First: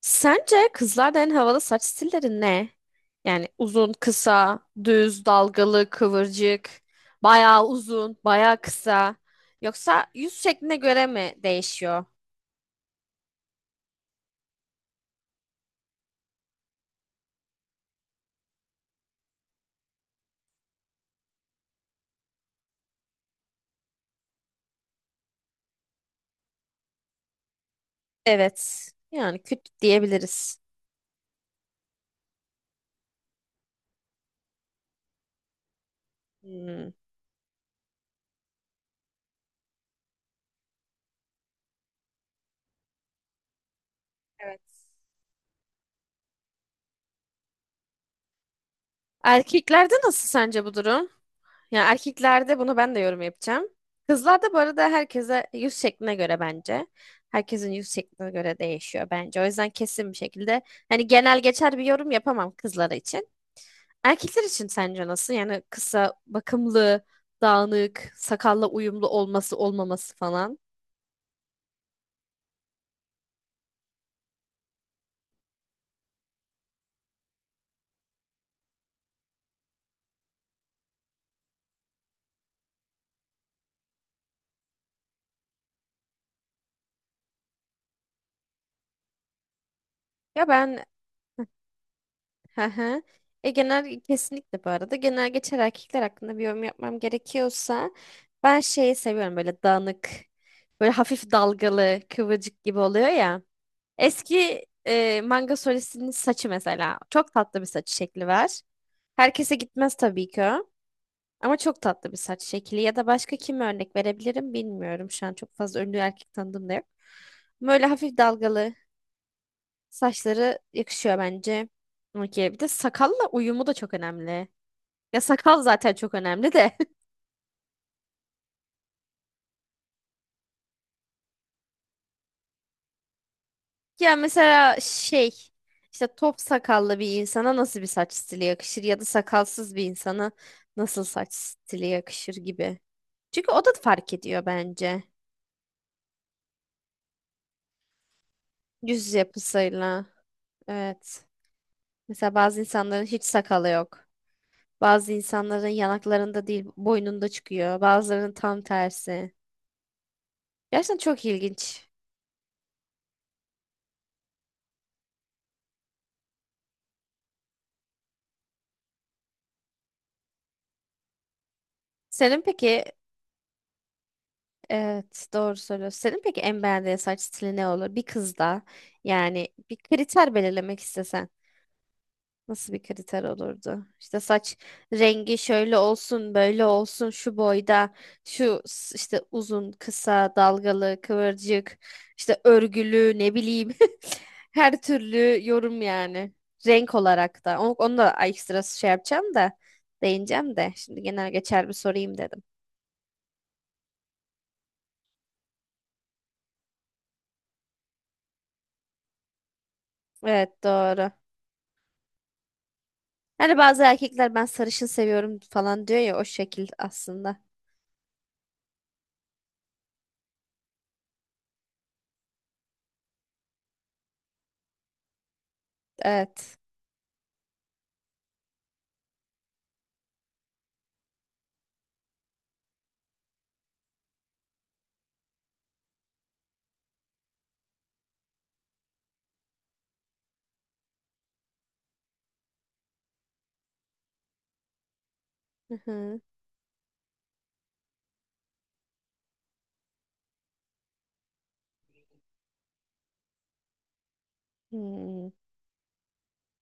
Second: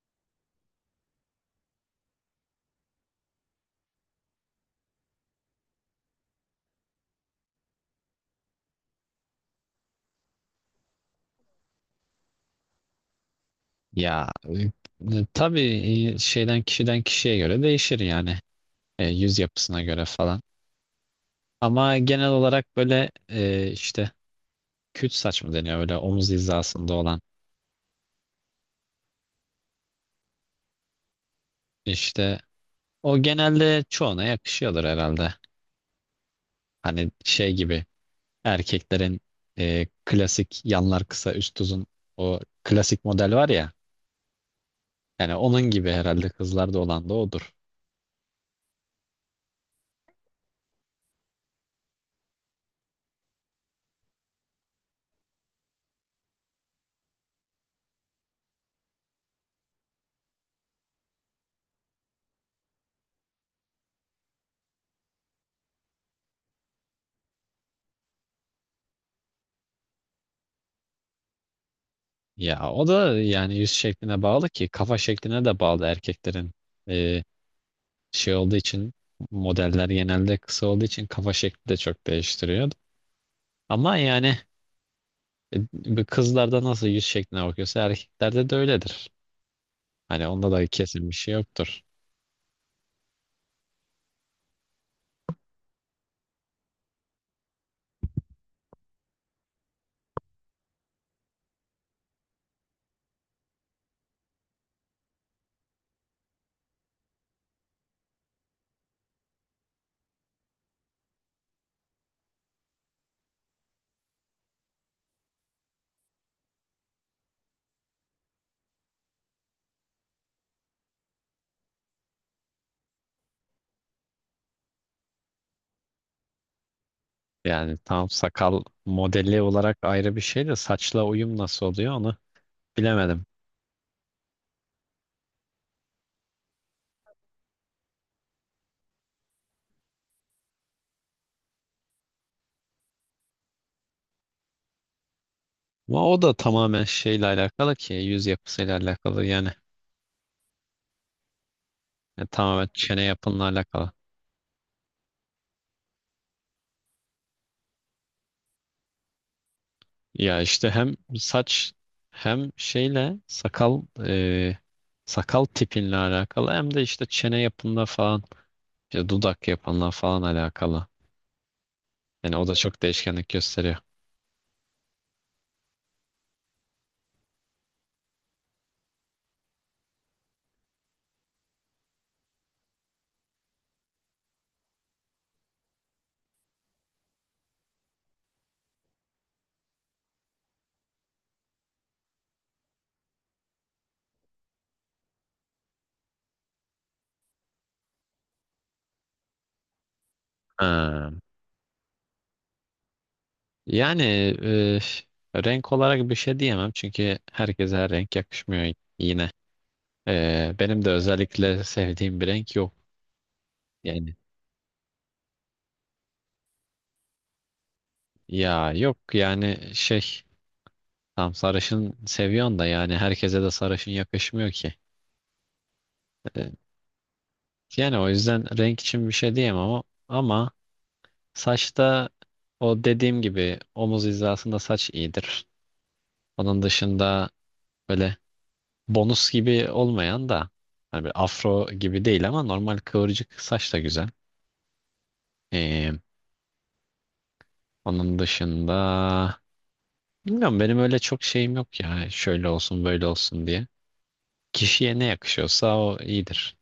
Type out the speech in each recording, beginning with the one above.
Sence kızlarda en havalı saç stilleri ne? Yani uzun, kısa, düz, dalgalı, kıvırcık, bayağı uzun, bayağı kısa. Yoksa yüz şekline göre mi değişiyor? Ya tabii. e, şeyden Kişiden kişiye göre değişir yani. Yüz yapısına göre falan. Ama genel olarak böyle işte küt saç mı deniyor böyle omuz hizasında olan Evet. Yani küt diyebiliriz. işte? O genelde çoğuna yakışıyordur herhalde. Hmm. Hani şey gibi, erkeklerin klasik yanlar kısa üst uzun, o klasik model var ya, Evet. yani onun gibi herhalde kızlarda olan da odur. Erkeklerde nasıl sence bu durum? Yani erkeklerde bunu ben de yorum yapacağım. Kızlarda bu arada herkese yüz şekline göre bence. Herkesin yüz şekline göre değişiyor bence. O yüzden kesin bir şekilde hani genel geçer bir yorum yapamam kızlar için. Erkekler için sence nasıl? Yani kısa, bakımlı, dağınık, sakalla uyumlu olması olmaması falan. Ya o da yani yüz şekline bağlı ki kafa şekline de bağlı erkeklerin. e, Şey olduğu için, modeller genelde kısa olduğu için kafa şekli de çok değiştiriyor. Ama yani bu kızlarda nasıl yüz şekline bakıyorsa erkeklerde de öyledir. Hani Ya onda da ben. kesin bir şey yoktur. Hı hı. E genel kesinlikle bu arada genel geçer erkekler hakkında bir yorum yapmam gerekiyorsa ben şeyi seviyorum böyle dağınık, böyle hafif dalgalı kıvırcık gibi oluyor ya. Eski manga solistinin saçı mesela çok tatlı bir saç şekli var. Herkese gitmez tabii ki o. Ama çok tatlı bir saç şekli ya da başka kime örnek verebilirim bilmiyorum. Şu an çok fazla ünlü erkek tanıdığım da yok. Böyle hafif dalgalı saçları yakışıyor bence. Okey. Bir de sakalla uyumu da çok önemli. Ya sakal zaten çok önemli de. Yani tam sakal modeli olarak ayrı bir şey de saçla uyum nasıl oluyor onu bilemedim. Ya mesela şey, işte top sakallı bir insana nasıl bir saç stili yakışır ya da sakalsız bir insana nasıl saç stili yakışır gibi. Çünkü o da fark ediyor bence. Ama o da tamamen şeyle alakalı ki yüz yapısıyla Yüz alakalı yani. yapısıyla. Evet. Yani Mesela bazı tamamen çene insanların hiç yapınla sakalı alakalı. yok. Bazı insanların yanaklarında değil boynunda çıkıyor. Bazılarının tam tersi. Ya işte hem Gerçekten çok saç ilginç. hem şeyle sakal, e, sakal tipinle alakalı hem de işte çene yapınla falan, işte dudak yapınla falan alakalı. Yani Senin o da çok peki, değişkenlik gösteriyor. evet, doğru söylüyorsun. Senin peki en beğendiğin saç stili ne olur? Bir kızda yani bir kriter belirlemek istesen nasıl bir kriter olurdu? İşte saç rengi şöyle olsun, böyle olsun, şu boyda, işte uzun, kısa, dalgalı, kıvırcık, işte örgülü, ne bileyim. Her türlü yorum yani. Renk olarak da. Onu da ekstra şey yapacağım da, değineceğim de. Şimdi Ha. genel geçer bir sorayım dedim. Yani renk olarak bir şey diyemem çünkü herkese her renk yakışmıyor yine. E, Evet, benim de doğru. özellikle sevdiğim bir renk yok. Hani bazı Yani, erkekler ben sarışın seviyorum falan diyor ya, o şekil aslında. ya yok yani şey, tam sarışın seviyorsun da yani herkese de sarışın yakışmıyor ki. E, Evet. Yani o yüzden renk için bir şey diyemem ama saçta, o dediğim gibi omuz hizasında saç iyidir. Onun dışında böyle bonus gibi olmayan da, hani bir afro gibi değil ama normal kıvırcık saç da güzel. Hı Ee, hı. Onun dışında bilmiyorum, benim öyle çok şeyim yok ya, şöyle olsun böyle olsun diye. Kişiye ne Hmm. yakışıyorsa o iyidir.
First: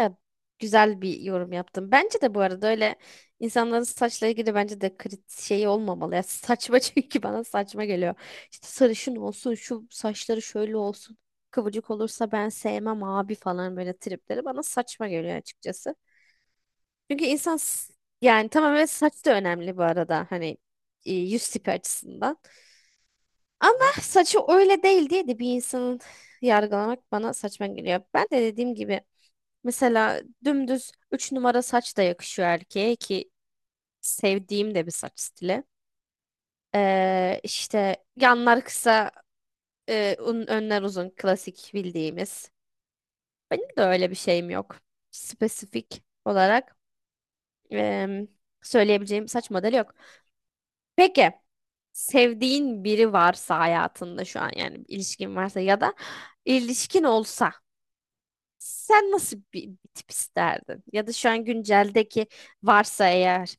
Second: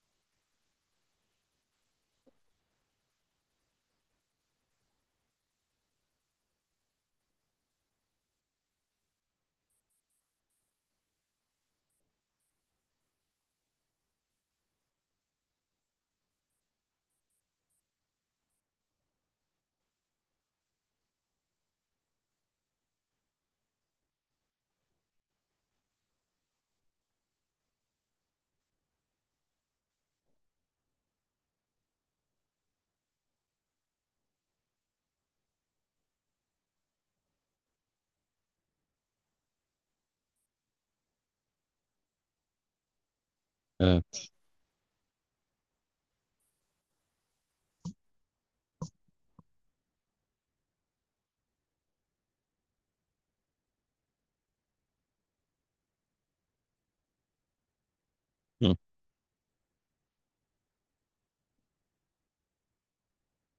Ya, güzel bir yorum yaptım. Bence de bu arada öyle insanların saçla ilgili bence de krit şey olmamalı. Ya, saçma çünkü bana saçma geliyor. İşte sarışın olsun, şu saçları şöyle olsun. Kıvırcık olursa ben sevmem abi falan, böyle tripleri bana saçma geliyor açıkçası. Çünkü yani tamam, evet saç da önemli bu arada. Hani yüz tipi açısından. Ama saçı öyle değil diye de bir insanın yargılamak bana saçma geliyor. Ben de dediğim gibi mesela dümdüz 3 numara saç da yakışıyor erkeğe ki sevdiğim de bir saç stili. İşte yanlar kısa, önler uzun klasik bildiğimiz. Benim de Ee, öyle bir şeyim yok. Spesifik olarak em, söyleyebileceğim saç modeli yok. Peki sevdiğin biri varsa hayatında şu an, yani bir ilişkin varsa ya da ilişkin olsa, hı. sen nasıl bir tip isterdin? Ya da şu an günceldeki varsa eğer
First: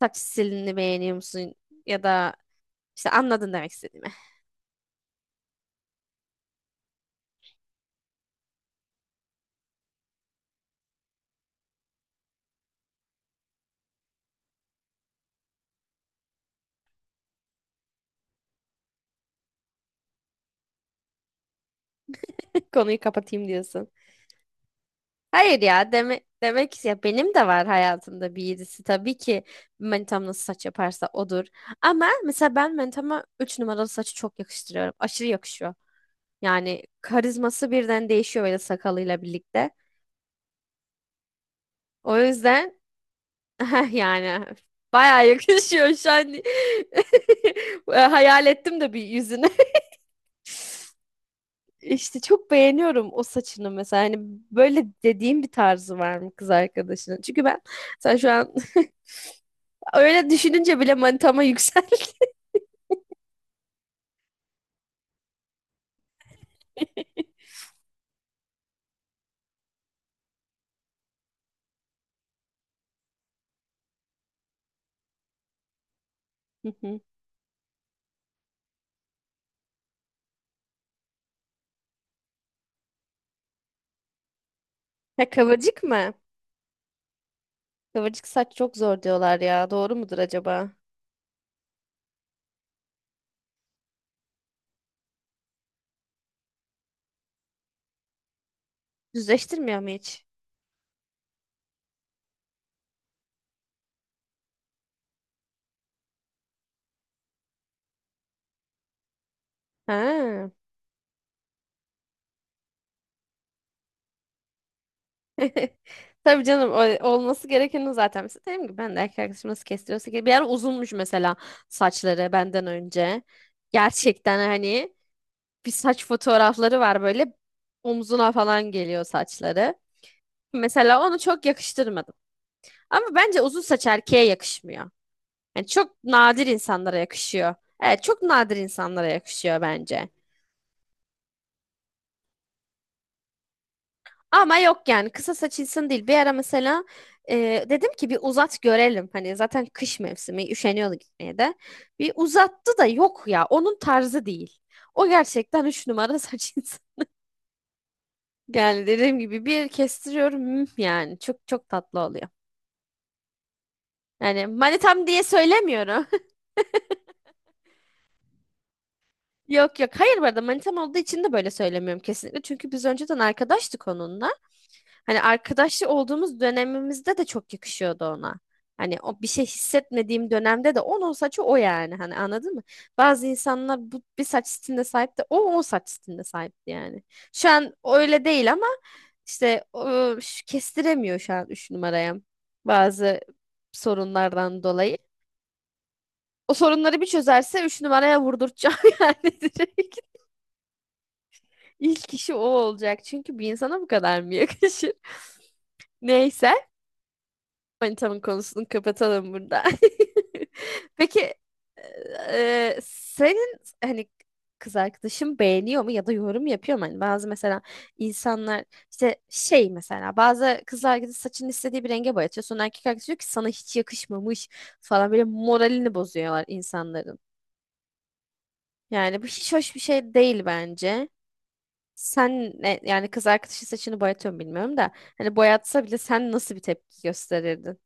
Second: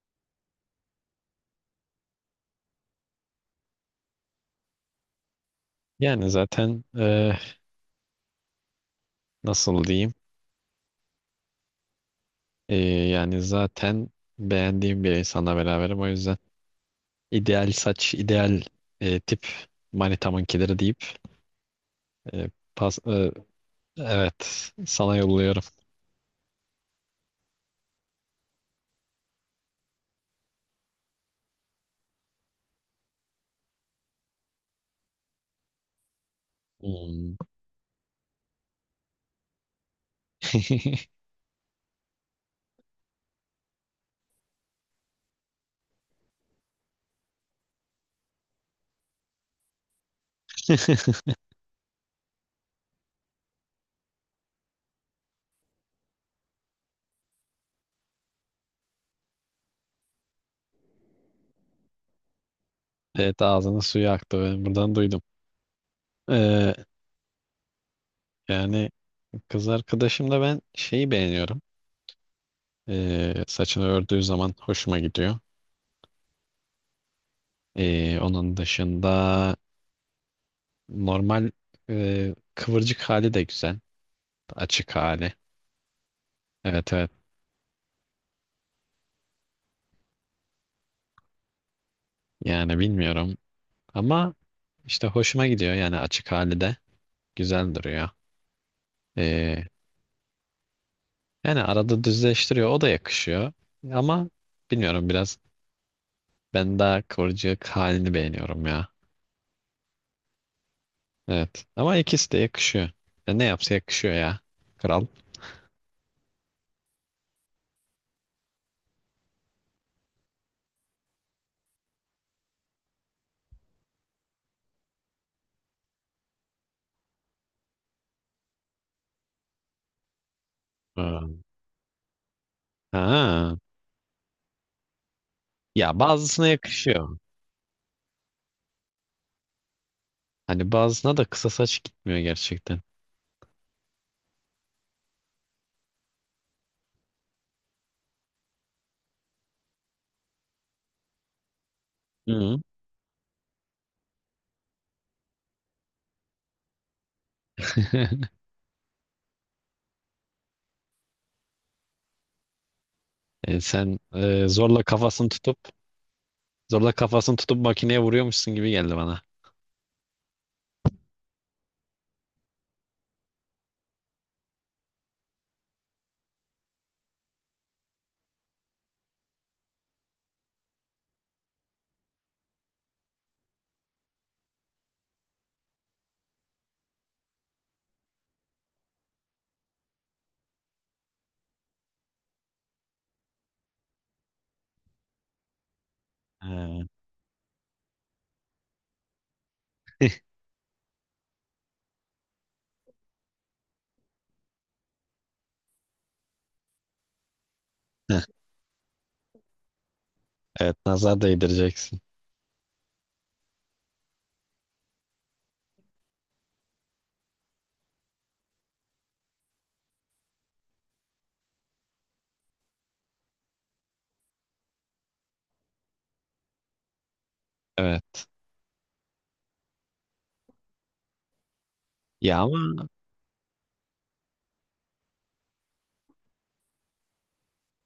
saç stilini beğeniyor musun? Ya da işte anladın demek istediğimi. Yani zaten, nasıl diyeyim? Yani zaten beğendiğim bir insanla beraberim. O yüzden ideal saç, ideal tip, manitamınkileri deyip e, pas, Konuyu kapatayım diyorsun. evet, sana yolluyorum. Hayır ya deme, demek ki ya, benim de var hayatımda bir yedisi. Tabii ki manitam nasıl saç yaparsa odur. Ama mesela ben manitama 3 numaralı saçı çok yakıştırıyorum. Aşırı yakışıyor. Yani Hmm. karizması birden değişiyor böyle sakalıyla birlikte. O yüzden yani bayağı yakışıyor şu an. Hayal ettim de bir yüzünü. İşte çok beğeniyorum o saçını mesela. Hani böyle dediğim bir tarzı var mı kız arkadaşının? Çünkü ben, sen şu an öyle düşününce bile manitama yükseldi. Evet, ağzının suyu aktı. Ben buradan duydum. Ee, Yani kız arkadaşımda ben şeyi beğeniyorum. Saçını ördüğü zaman hoşuma gidiyor. Hı hı. Onun dışında normal kıvırcık hali de güzel. Açık Ha, hali. kıvırcık mı? Evet, evet. Kıvırcık saç çok zor diyorlar ya. Doğru mudur acaba? Yani bilmiyorum. Ama işte hoşuma gidiyor, yani açık hali de güzel duruyor. Ee, Düzleştirmiyor mu hiç? Yani arada düzleştiriyor, o da yakışıyor. Ama bilmiyorum, biraz ben daha kıvırcık halini beğeniyorum ya. Ha. Evet, ama ikisi de yakışıyor. Ya ne yapsa yakışıyor ya. Kral. Tabii canım, olması gerekeni zaten. Mesela dedim ki ben de erkek arkadaşım nasıl kestiriyorsa, ki bir ara uzunmuş mesela saçları benden önce. Gerçekten hani bir saç fotoğrafları var, böyle omzuna falan geliyor saçları. Mesela onu Ha. çok yakıştırmadım. Ama bence Ha. uzun saç erkeğe yakışmıyor. Yani Ya çok nadir bazısına insanlara yakışıyor. yakışıyor. Evet, çok nadir insanlara yakışıyor bence. Hani bazısına da kısa saç gitmiyor gerçekten. Ama yok yani kısa saçılsın değil. Bir ara mesela dedim ki bir uzat görelim. Hani zaten kış mevsimi üşeniyordu gitmeye de. Bir Hı. uzattı da yok ya, onun tarzı değil. O gerçekten üç numara saçılsın. Yani dediğim gibi bir kestiriyorum, hmm, yani çok çok tatlı oluyor. Sen Yani manitam diye söylemiyorum. zorla kafasını tutup makineye vuruyormuşsun gibi geldi bana. Yok yok. Hayır, bu arada manitam olduğu için de böyle söylemiyorum kesinlikle. Çünkü biz önceden arkadaştık onunla. Hani arkadaşlı olduğumuz dönemimizde de çok yakışıyordu ona. Hani o bir şey hissetmediğim dönemde de onun saçı o yani. Hani anladın mı? Bazı insanlar bu bir saç stiline sahip de o saç stiline sahipti yani. Şu an öyle değil ama işte kestiremiyor şu an 3 numaraya. Bazı sorunlardan dolayı. O Ha. sorunları bir çözerse 3 numaraya vurdurtacağım yani direkt. İlk kişi o olacak. Çünkü bir insana bu kadar mı yakışır? Neyse. Manitamın konusunu kapatalım burada. Evet, nazar Peki değdireceksin. Senin hani kız arkadaşın beğeniyor mu ya da yorum yapıyor mu? Hani bazı mesela insanlar işte şey, mesela bazı kız arkadaş saçını istediği bir renge boyatıyor. Sonra erkek arkadaş diyor ki sana hiç yakışmamış falan, böyle moralini bozuyorlar insanların. Evet. Yani bu hiç hoş bir şey değil bence. Ya Sen ne, ama, yani kız arkadaşın saçını boyatıyor mu bilmiyorum da hani boyatsa bile sen nasıl bir tepki gösterirdin?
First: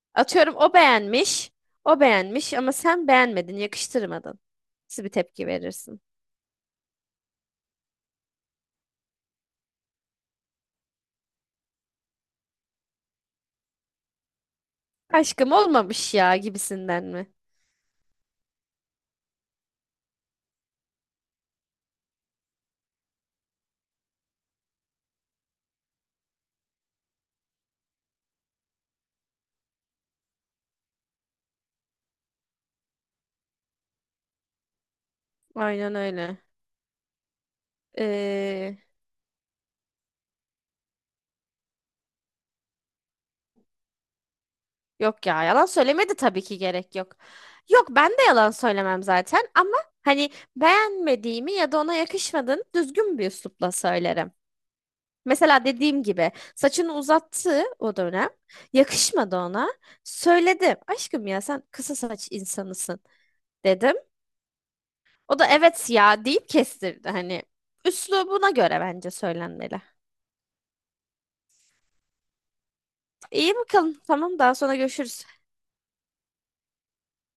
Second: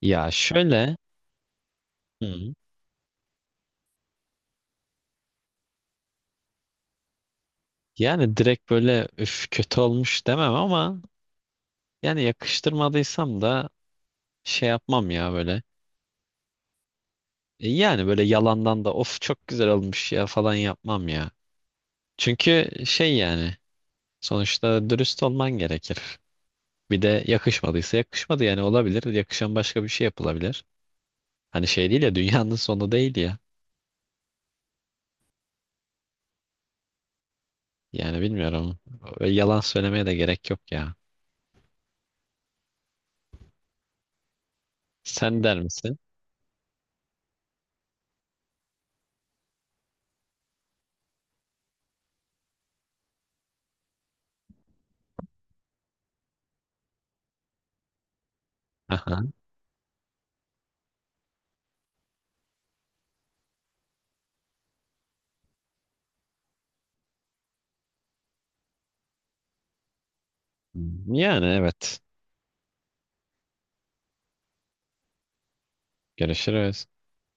ya Atıyorum o şöyle, beğenmiş, o Hı, beğenmiş ama sen beğenmedin, yakıştırmadın. Nasıl bir tepki verirsin? yani direkt böyle üf kötü olmuş demem ama, yani yakıştırmadıysam da şey yapmam ya Aşkım böyle. olmamış ya gibisinden mi? Yani böyle yalandan da of çok güzel olmuş ya falan yapmam ya. Çünkü şey yani, sonuçta dürüst olman gerekir. Bir de yakışmadıysa yakışmadı, yani olabilir. Yakışan başka bir şey yapılabilir. Hani şey değil ya, dünyanın sonu değil ya. Aynen öyle. Yani bilmiyorum. Ee, Öyle yalan söylemeye de gerek yok ya. yok Sen ya der yalan misin? söylemedi, tabii ki gerek yok. Yok, ben de yalan söylemem zaten ama hani beğenmediğimi ya da ona yakışmadığını düzgün bir üslupla söylerim. Mesela dediğim gibi saçını uzattı o dönem. Aha. Yakışmadı ona. Söyledim. Aşkım ya sen kısa saç insanısın dedim. O da evet ya deyip kestirdi. Hani üslubuna göre bence söylenmeli. Hmm, yani evet. İyi bakalım. Tamam, daha sonra görüşürüz. Görüşürüz.